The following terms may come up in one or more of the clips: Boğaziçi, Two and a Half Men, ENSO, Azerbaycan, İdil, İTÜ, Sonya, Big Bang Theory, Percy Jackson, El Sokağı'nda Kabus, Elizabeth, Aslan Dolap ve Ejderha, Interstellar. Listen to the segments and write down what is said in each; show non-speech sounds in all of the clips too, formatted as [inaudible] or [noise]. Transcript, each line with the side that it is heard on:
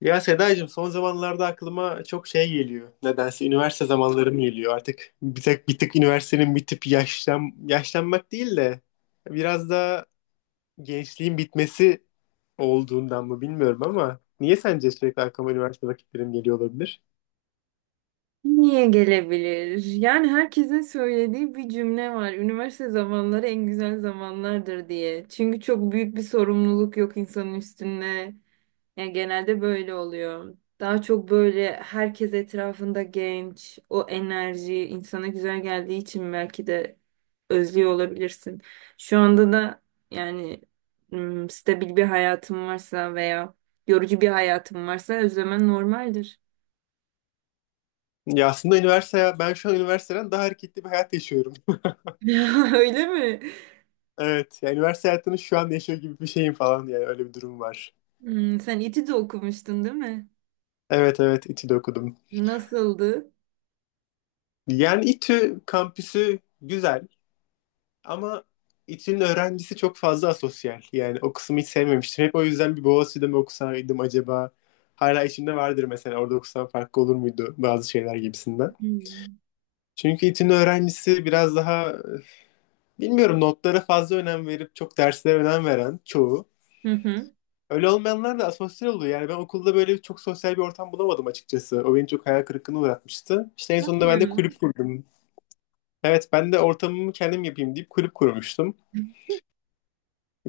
left: Ya Sedacığım, son zamanlarda aklıma çok şey geliyor. Nedense üniversite zamanlarım geliyor. Artık bir tık üniversitenin bitip yaşlanmak değil de biraz da gençliğin bitmesi olduğundan mı bilmiyorum ama niye sence sürekli aklıma üniversite vakitlerim geliyor olabilir?
right: Niye gelebilir? Yani herkesin söylediği bir cümle var. Üniversite zamanları en güzel zamanlardır diye. Çünkü çok büyük bir sorumluluk yok insanın üstünde. Yani genelde böyle oluyor. Daha çok böyle herkes etrafında genç, o enerji insana güzel geldiği için belki de özlüyor olabilirsin. Şu anda da yani stabil bir hayatım varsa veya yorucu bir hayatım varsa özlemen normaldir.
left: Ya aslında ben şu an üniversiteden daha hareketli bir hayat yaşıyorum. [laughs]
right: [laughs] Öyle mi?
left: Evet, yani üniversite hayatını şu an yaşıyor gibi bir şeyim falan, yani öyle bir durum var.
right: Hmm, sen İTÜ'de de okumuştun değil mi?
left: Evet, evet, İTÜ'de okudum.
right: Nasıldı?
left: Yani İTÜ kampüsü güzel. Ama İTÜ'nün öğrencisi çok fazla asosyal. Yani o kısmı hiç sevmemiştim. Hep o yüzden bir Boğaziçi'de mi okusaydım acaba? Hala içimde vardır, mesela orada okusam farklı olur muydu bazı şeyler gibisinden.
right: Hmm.
left: Çünkü İTÜ'nün öğrencisi biraz daha bilmiyorum, notlara fazla önem verip çok derslere önem veren çoğu.
right: Hı hı.
left: Öyle olmayanlar da asosyal oluyor. Yani ben okulda böyle çok sosyal bir ortam bulamadım açıkçası. O beni çok hayal kırıklığına uğratmıştı. İşte en
right: Tamam
left: sonunda ben de
right: ya.
left: kulüp kurdum. Evet, ben de ortamımı kendim yapayım deyip kulüp kurmuştum.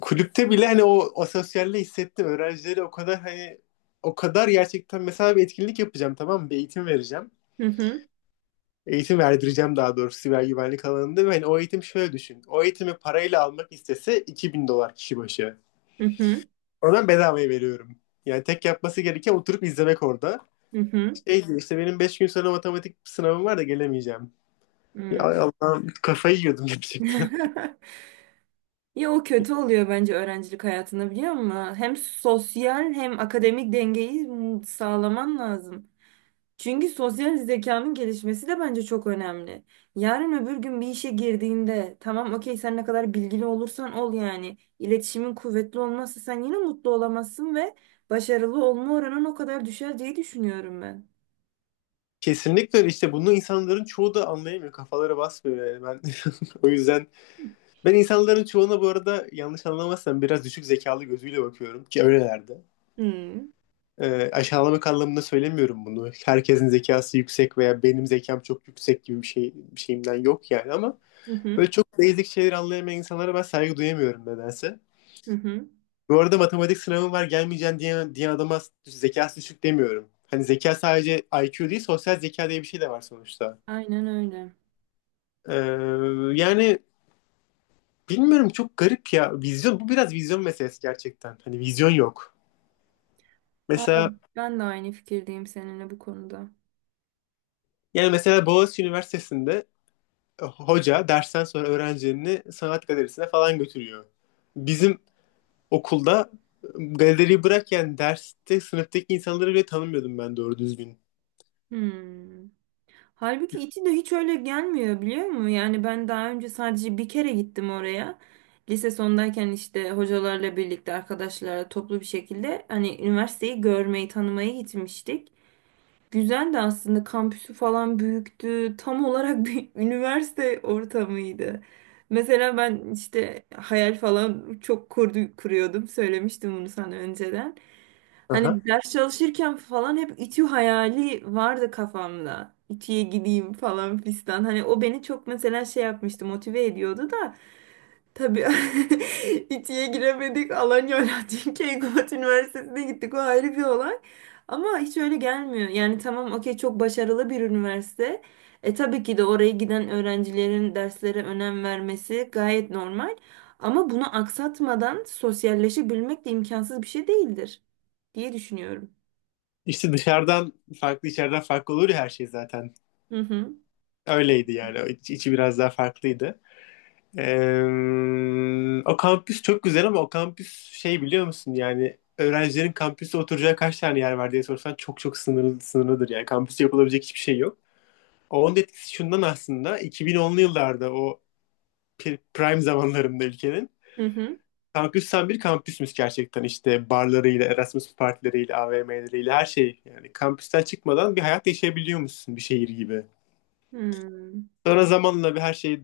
left: Kulüpte bile hani o asosyalliği hissettim. Öğrencileri o kadar, hani o kadar gerçekten, mesela bir etkinlik yapacağım, tamam mı? Bir eğitim vereceğim.
right: Hı hı.
left: Eğitim verdireceğim daha doğrusu, siber güvenlik alanında. Ve hani o eğitim şöyle düşün. O eğitimi parayla almak istese 2.000 dolar kişi başı.
right: Hı hı.
left: Oradan bedavaya veriyorum. Yani tek yapması gereken oturup izlemek orada.
right: Hı hı.
left: Şey diyor işte, benim 5 gün sonra matematik sınavım var da gelemeyeceğim. Ya
right: Hmm.
left: Allah'ım, kafayı yiyordum gerçekten.
right: [laughs] Ya o kötü oluyor bence öğrencilik hayatında biliyor musun? Hem sosyal hem akademik dengeyi sağlaman lazım. Çünkü sosyal zekanın gelişmesi de bence çok önemli. Yarın öbür gün bir işe girdiğinde tamam okey sen ne kadar bilgili olursan ol yani. İletişimin kuvvetli olmazsa sen yine mutlu olamazsın ve başarılı olma oranın o kadar düşer diye düşünüyorum ben.
left: [laughs] Kesinlikle öyle. İşte bunu insanların çoğu da anlayamıyor. Kafaları basmıyor, yani ben. [laughs] O yüzden ben insanların çoğuna, bu arada, yanlış anlamazsam biraz düşük zekalı gözüyle bakıyorum ki öylelerdi.
right: Hmm.
left: Aşağılamak anlamında söylemiyorum bunu. Herkesin zekası yüksek veya benim zekam çok yüksek gibi bir şeyimden yok yani, ama
right: Hı hı.
left: böyle çok basic şeyleri anlayamayan insanlara ben saygı duyamıyorum nedense.
right: Hı hı.
left: Bu arada matematik sınavım var gelmeyeceğim diye adama zekası düşük demiyorum. Hani zeka sadece IQ değil, sosyal zeka diye bir şey de var sonuçta.
right: Aynen öyle.
left: Ee, yani bilmiyorum, çok garip ya. Vizyon bu, biraz vizyon meselesi gerçekten. Hani vizyon yok. Mesela
right: Vallahi ben de aynı fikirdeyim seninle bu konuda.
left: yani mesela Boğaziçi Üniversitesi'nde, hoca dersten sonra öğrencilerini sanat galerisine falan götürüyor. Bizim okulda, galeriyi bırak, yani derste sınıftaki insanları bile tanımıyordum ben doğru düzgün.
right: Hmm. Halbuki içi de hiç öyle gelmiyor biliyor musun? Yani ben daha önce sadece bir kere gittim oraya. Lise sondayken işte hocalarla birlikte arkadaşlarla toplu bir şekilde hani üniversiteyi görmeyi, tanımayı gitmiştik. Güzel de aslında kampüsü falan büyüktü. Tam olarak bir [laughs] üniversite ortamıydı. Mesela ben işte hayal falan kuruyordum. Söylemiştim bunu sana önceden.
left: Aha.
right: Hani ders çalışırken falan hep İTÜ hayali vardı kafamda. İTÜ'ye gideyim falan fistan. Hani o beni çok mesela şey yapmıştı, motive ediyordu da. Tabii [laughs] İTÜ'ye giremedik. Alanya Alaaddin [laughs] Keykubat Üniversitesi'ne gittik. O ayrı bir olay. Ama hiç öyle gelmiyor. Yani tamam okey çok başarılı bir üniversite. E tabii ki de oraya giden öğrencilerin derslere önem vermesi gayet normal. Ama bunu aksatmadan sosyalleşebilmek de imkansız bir şey değildir diye düşünüyorum.
left: İşte dışarıdan farklı, içeriden farklı olur ya her şey zaten.
right: Hı hı.
left: Öyleydi yani. O içi biraz daha farklıydı. O kampüs çok güzel ama o kampüs şey, biliyor musun, yani öğrencilerin kampüste oturacağı kaç tane yer var diye sorsan çok çok sınırlıdır, yani kampüste yapılabilecek hiçbir şey yok. Onun etkisi şundan, aslında 2010'lu yıllarda, o prime zamanlarında ülkenin,
right: Hı hı.
left: kampüs tam bir kampüsmüş gerçekten, işte barlarıyla, Erasmus partileriyle, AVM'leriyle her şey, yani kampüsten çıkmadan bir hayat yaşayabiliyormuşsun, bir şehir gibi.
right: Hmm.
left: Sonra zamanla bir her şey,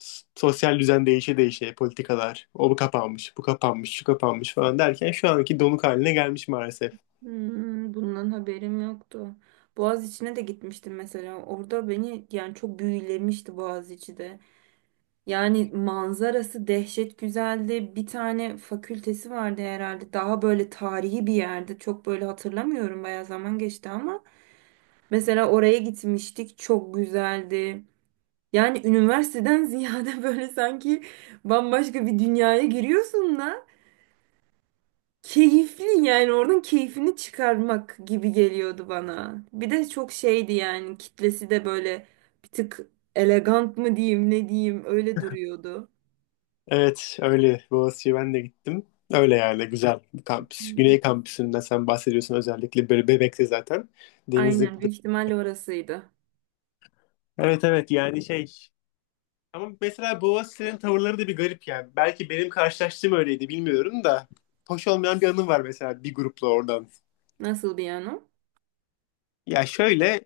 left: sosyal düzen değişe değişe, politikalar, o bu kapanmış, bu kapanmış, şu kapanmış falan derken şu anki donuk haline gelmiş maalesef.
right: Hmm, bundan haberim yoktu. Boğaziçi'ne de gitmiştim mesela. Orada beni yani çok büyülemişti Boğaziçi de. Yani manzarası dehşet güzeldi. Bir tane fakültesi vardı herhalde. Daha böyle tarihi bir yerde. Çok böyle hatırlamıyorum. Bayağı zaman geçti ama. Mesela oraya gitmiştik. Çok güzeldi. Yani üniversiteden ziyade [laughs] böyle sanki bambaşka bir dünyaya giriyorsun da. Keyifli yani oradan keyfini çıkarmak gibi geliyordu bana. Bir de çok şeydi yani kitlesi de böyle bir tık elegant mı diyeyim ne diyeyim öyle duruyordu.
left: Evet öyle, Boğaziçi'ye ben de gittim. Öyle yerle güzel bir kampüs.
right: Hmm.
left: Güney kampüsünden sen bahsediyorsun özellikle, böyle Bebek'te zaten. Denizli.
right: Aynen, büyük ihtimalle orasıydı.
left: Evet, evet, yani şey, ama mesela Boğaziçi'nin tavırları da bir garip yani. Belki benim karşılaştığım öyleydi, bilmiyorum da. Hoş olmayan bir anım var mesela, bir grupla oradan.
right: Nasıl bir yani o?
left: Ya şöyle,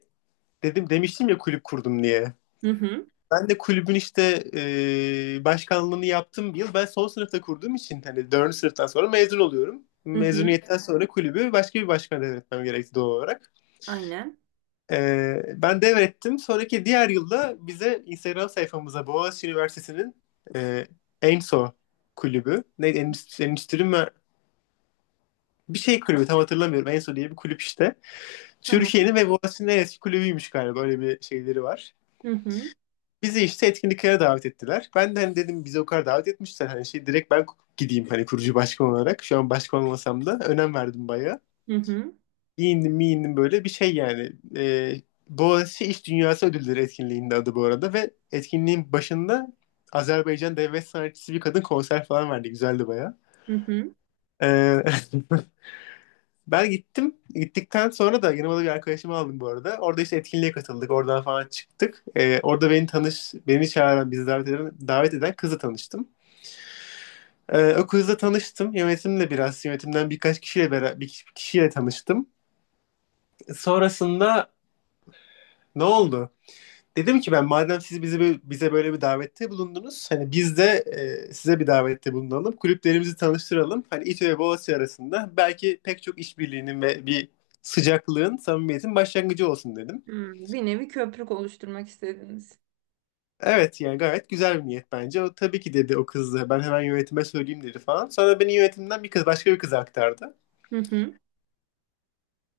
left: dedim demiştim ya kulüp kurdum diye.
right: Hı hı,
left: Ben de kulübün işte başkanlığını yaptım bir yıl. Ben son sınıfta kurduğum için hani dördüncü sınıftan sonra mezun oluyorum.
right: hı hı,
left: Mezuniyetten sonra kulübü başka bir başkana devretmem gerekti doğal olarak.
right: aynen,
left: Ben devrettim. Sonraki diğer yılda bize, Instagram sayfamıza, Boğaziçi Üniversitesi'nin e, ENSO kulübü. Neydi? Endüstri, endüstri mi? Bir şey kulübü, tam hatırlamıyorum. ENSO diye bir kulüp işte.
right: tamam.
left: Türkiye'nin ve Boğaziçi'nin en eski kulübüymüş galiba. Böyle bir şeyleri var.
right: Hı hı,
left: Bizi işte etkinliklere davet ettiler. Ben de hani dedim bizi o kadar davet etmişler. Hani şey, direkt ben gideyim hani, kurucu başkan olarak. Şu an başkan olmasam da önem verdim bayağı.
right: hı hı,
left: Giyindim miyindim böyle bir şey yani. Boğaziçi İş Dünyası Ödülleri etkinliğinde adı, bu arada. Ve etkinliğin başında Azerbaycan devlet sanatçısı bir kadın konser falan verdi. Güzeldi bayağı.
right: hı hı.
left: Ee, [laughs] Ben gittim. Gittikten sonra da yanıma da bir arkadaşımı aldım, bu arada. Orada işte etkinliğe katıldık. Oradan falan çıktık. Orada beni çağıran, bizi davet eden kızla tanıştım. O kızla tanıştım. Yönetimle biraz, yönetimden birkaç kişiyle beraber, bir kişiyle tanıştım. Sonrasında ne oldu? Dedim ki ben, madem siz bizi bize böyle bir davette bulundunuz, hani biz de size bir davette bulunalım. Kulüplerimizi tanıştıralım. Hani İTÜ ve Boğaziçi arasında belki pek çok işbirliğinin ve bir sıcaklığın, samimiyetin başlangıcı olsun dedim.
right: Hmm, bir nevi köprük oluşturmak istediniz.
left: Evet yani, gayet güzel bir niyet bence. O tabii ki dedi, o kız da ben hemen yönetime söyleyeyim dedi falan. Sonra beni yönetimden bir kız başka bir kıza aktardı.
right: Hı hı,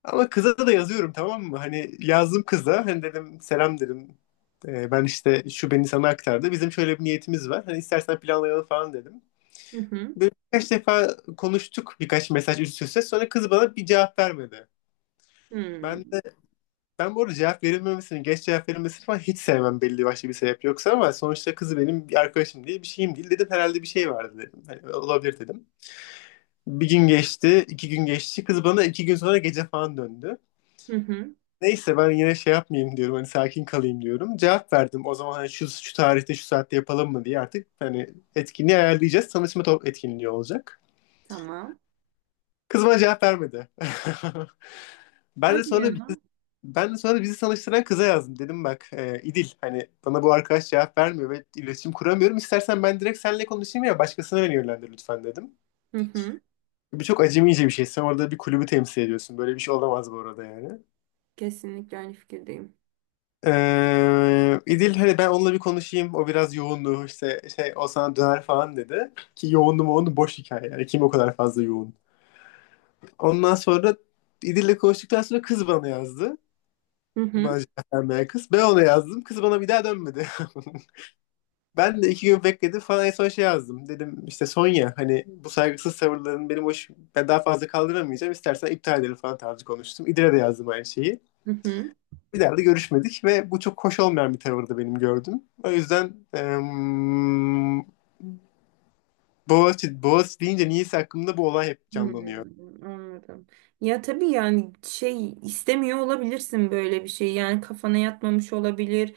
left: Ama kıza da yazıyorum, tamam mı? Hani yazdım kıza. Hani dedim selam dedim. Ben işte, şu beni sana aktardı. Bizim şöyle bir niyetimiz var. Hani istersen planlayalım falan dedim.
right: hı hı,
left: Böyle birkaç defa konuştuk, birkaç mesaj üst üste. Sonra kız bana bir cevap vermedi. Ben
right: hmm,
left: de, ben bu arada cevap verilmemesini, geç cevap verilmesini falan hiç sevmem belli başlı bir sebep yoksa, ama sonuçta kızı benim bir arkadaşım değil, bir şeyim değil dedim. Herhalde bir şey vardı dedim. Hani olabilir dedim. Bir gün geçti, 2 gün geçti. Kız bana 2 gün sonra gece falan döndü.
right: hı hı,
left: Neyse, ben yine şey yapmayayım diyorum, hani sakin kalayım diyorum. Cevap verdim o zaman, hani şu, şu tarihte şu saatte yapalım mı diye, artık hani etkinliği ayarlayacağız. Tanışma etkinliği olacak.
right: tamam.
left: Kız bana cevap vermedi. [laughs] Ben de
right: Hadi
left: sonra
right: ya.
left: bizi, ben de sonra bizi tanıştıran kıza yazdım. Dedim bak, İdil, hani bana bu arkadaş cevap vermiyor ve iletişim kuramıyorum. İstersen ben direkt seninle konuşayım ya başkasına beni yönlendir lütfen dedim.
right: Hı hı,
left: Bu çok acemice bir şey. Sen orada bir kulübü temsil ediyorsun. Böyle bir şey olamaz bu arada, yani.
right: kesinlikle aynı fikirdeyim.
left: İdil, hani ben onunla bir konuşayım. O biraz yoğundu işte, şey, o sana döner falan dedi. Ki yoğundu mu, onu boş hikaye. Yani kim o kadar fazla yoğun. Ondan sonra, İdil'le konuştuktan sonra, kız bana yazdı.
right: Hı hı,
left: Macerden meğer kız. Ben ona yazdım. Kız bana bir daha dönmedi. [laughs] Ben de 2 gün bekledim falan, en son şey yazdım. Dedim işte Sonya, hani bu saygısız tavırların benim hoş, ben daha fazla kaldıramayacağım. İstersen iptal edelim falan tarzı konuştum. İdil'e de yazdım aynı şeyi.
right: hı hı.
left: Bir daha da görüşmedik ve bu çok hoş olmayan bir tavırdı benim gördüm. O yüzden Boğaziçi, Boğaziçi deyince niyeyse aklımda bu olay hep
right: Hmm,
left: canlanıyor.
right: anladım. Ya tabii yani şey istemiyor olabilirsin böyle bir şey. Yani kafana yatmamış olabilir.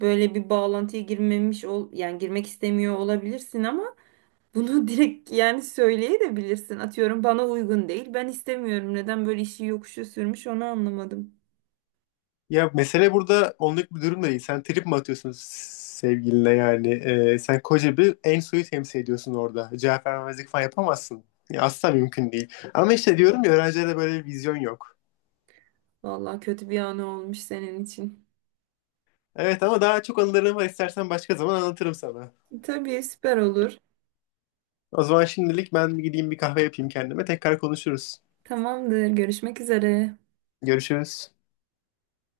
right: Böyle bir bağlantıya girmemiş ol yani girmek istemiyor olabilirsin ama bunu [laughs] direkt yani söyleyebilirsin. Atıyorum bana uygun değil. Ben istemiyorum. Neden böyle işi yokuşa sürmüş onu anlamadım.
left: Ya mesele burada onluk bir durum da değil. Sen trip mi atıyorsun sevgiline yani? Sen koca bir en suyu temsil ediyorsun orada. Cevap vermemezlik falan yapamazsın. Ya asla mümkün değil. Ama işte diyorum ya öğrencilerde böyle bir vizyon yok.
right: Vallahi kötü bir anı olmuş senin için.
left: Evet, ama daha çok anılarım var. İstersen başka zaman anlatırım sana.
right: Tabii süper olur.
left: O zaman şimdilik ben bir gideyim bir kahve yapayım kendime. Tekrar konuşuruz.
right: Tamamdır. Görüşmek üzere.
left: Görüşürüz.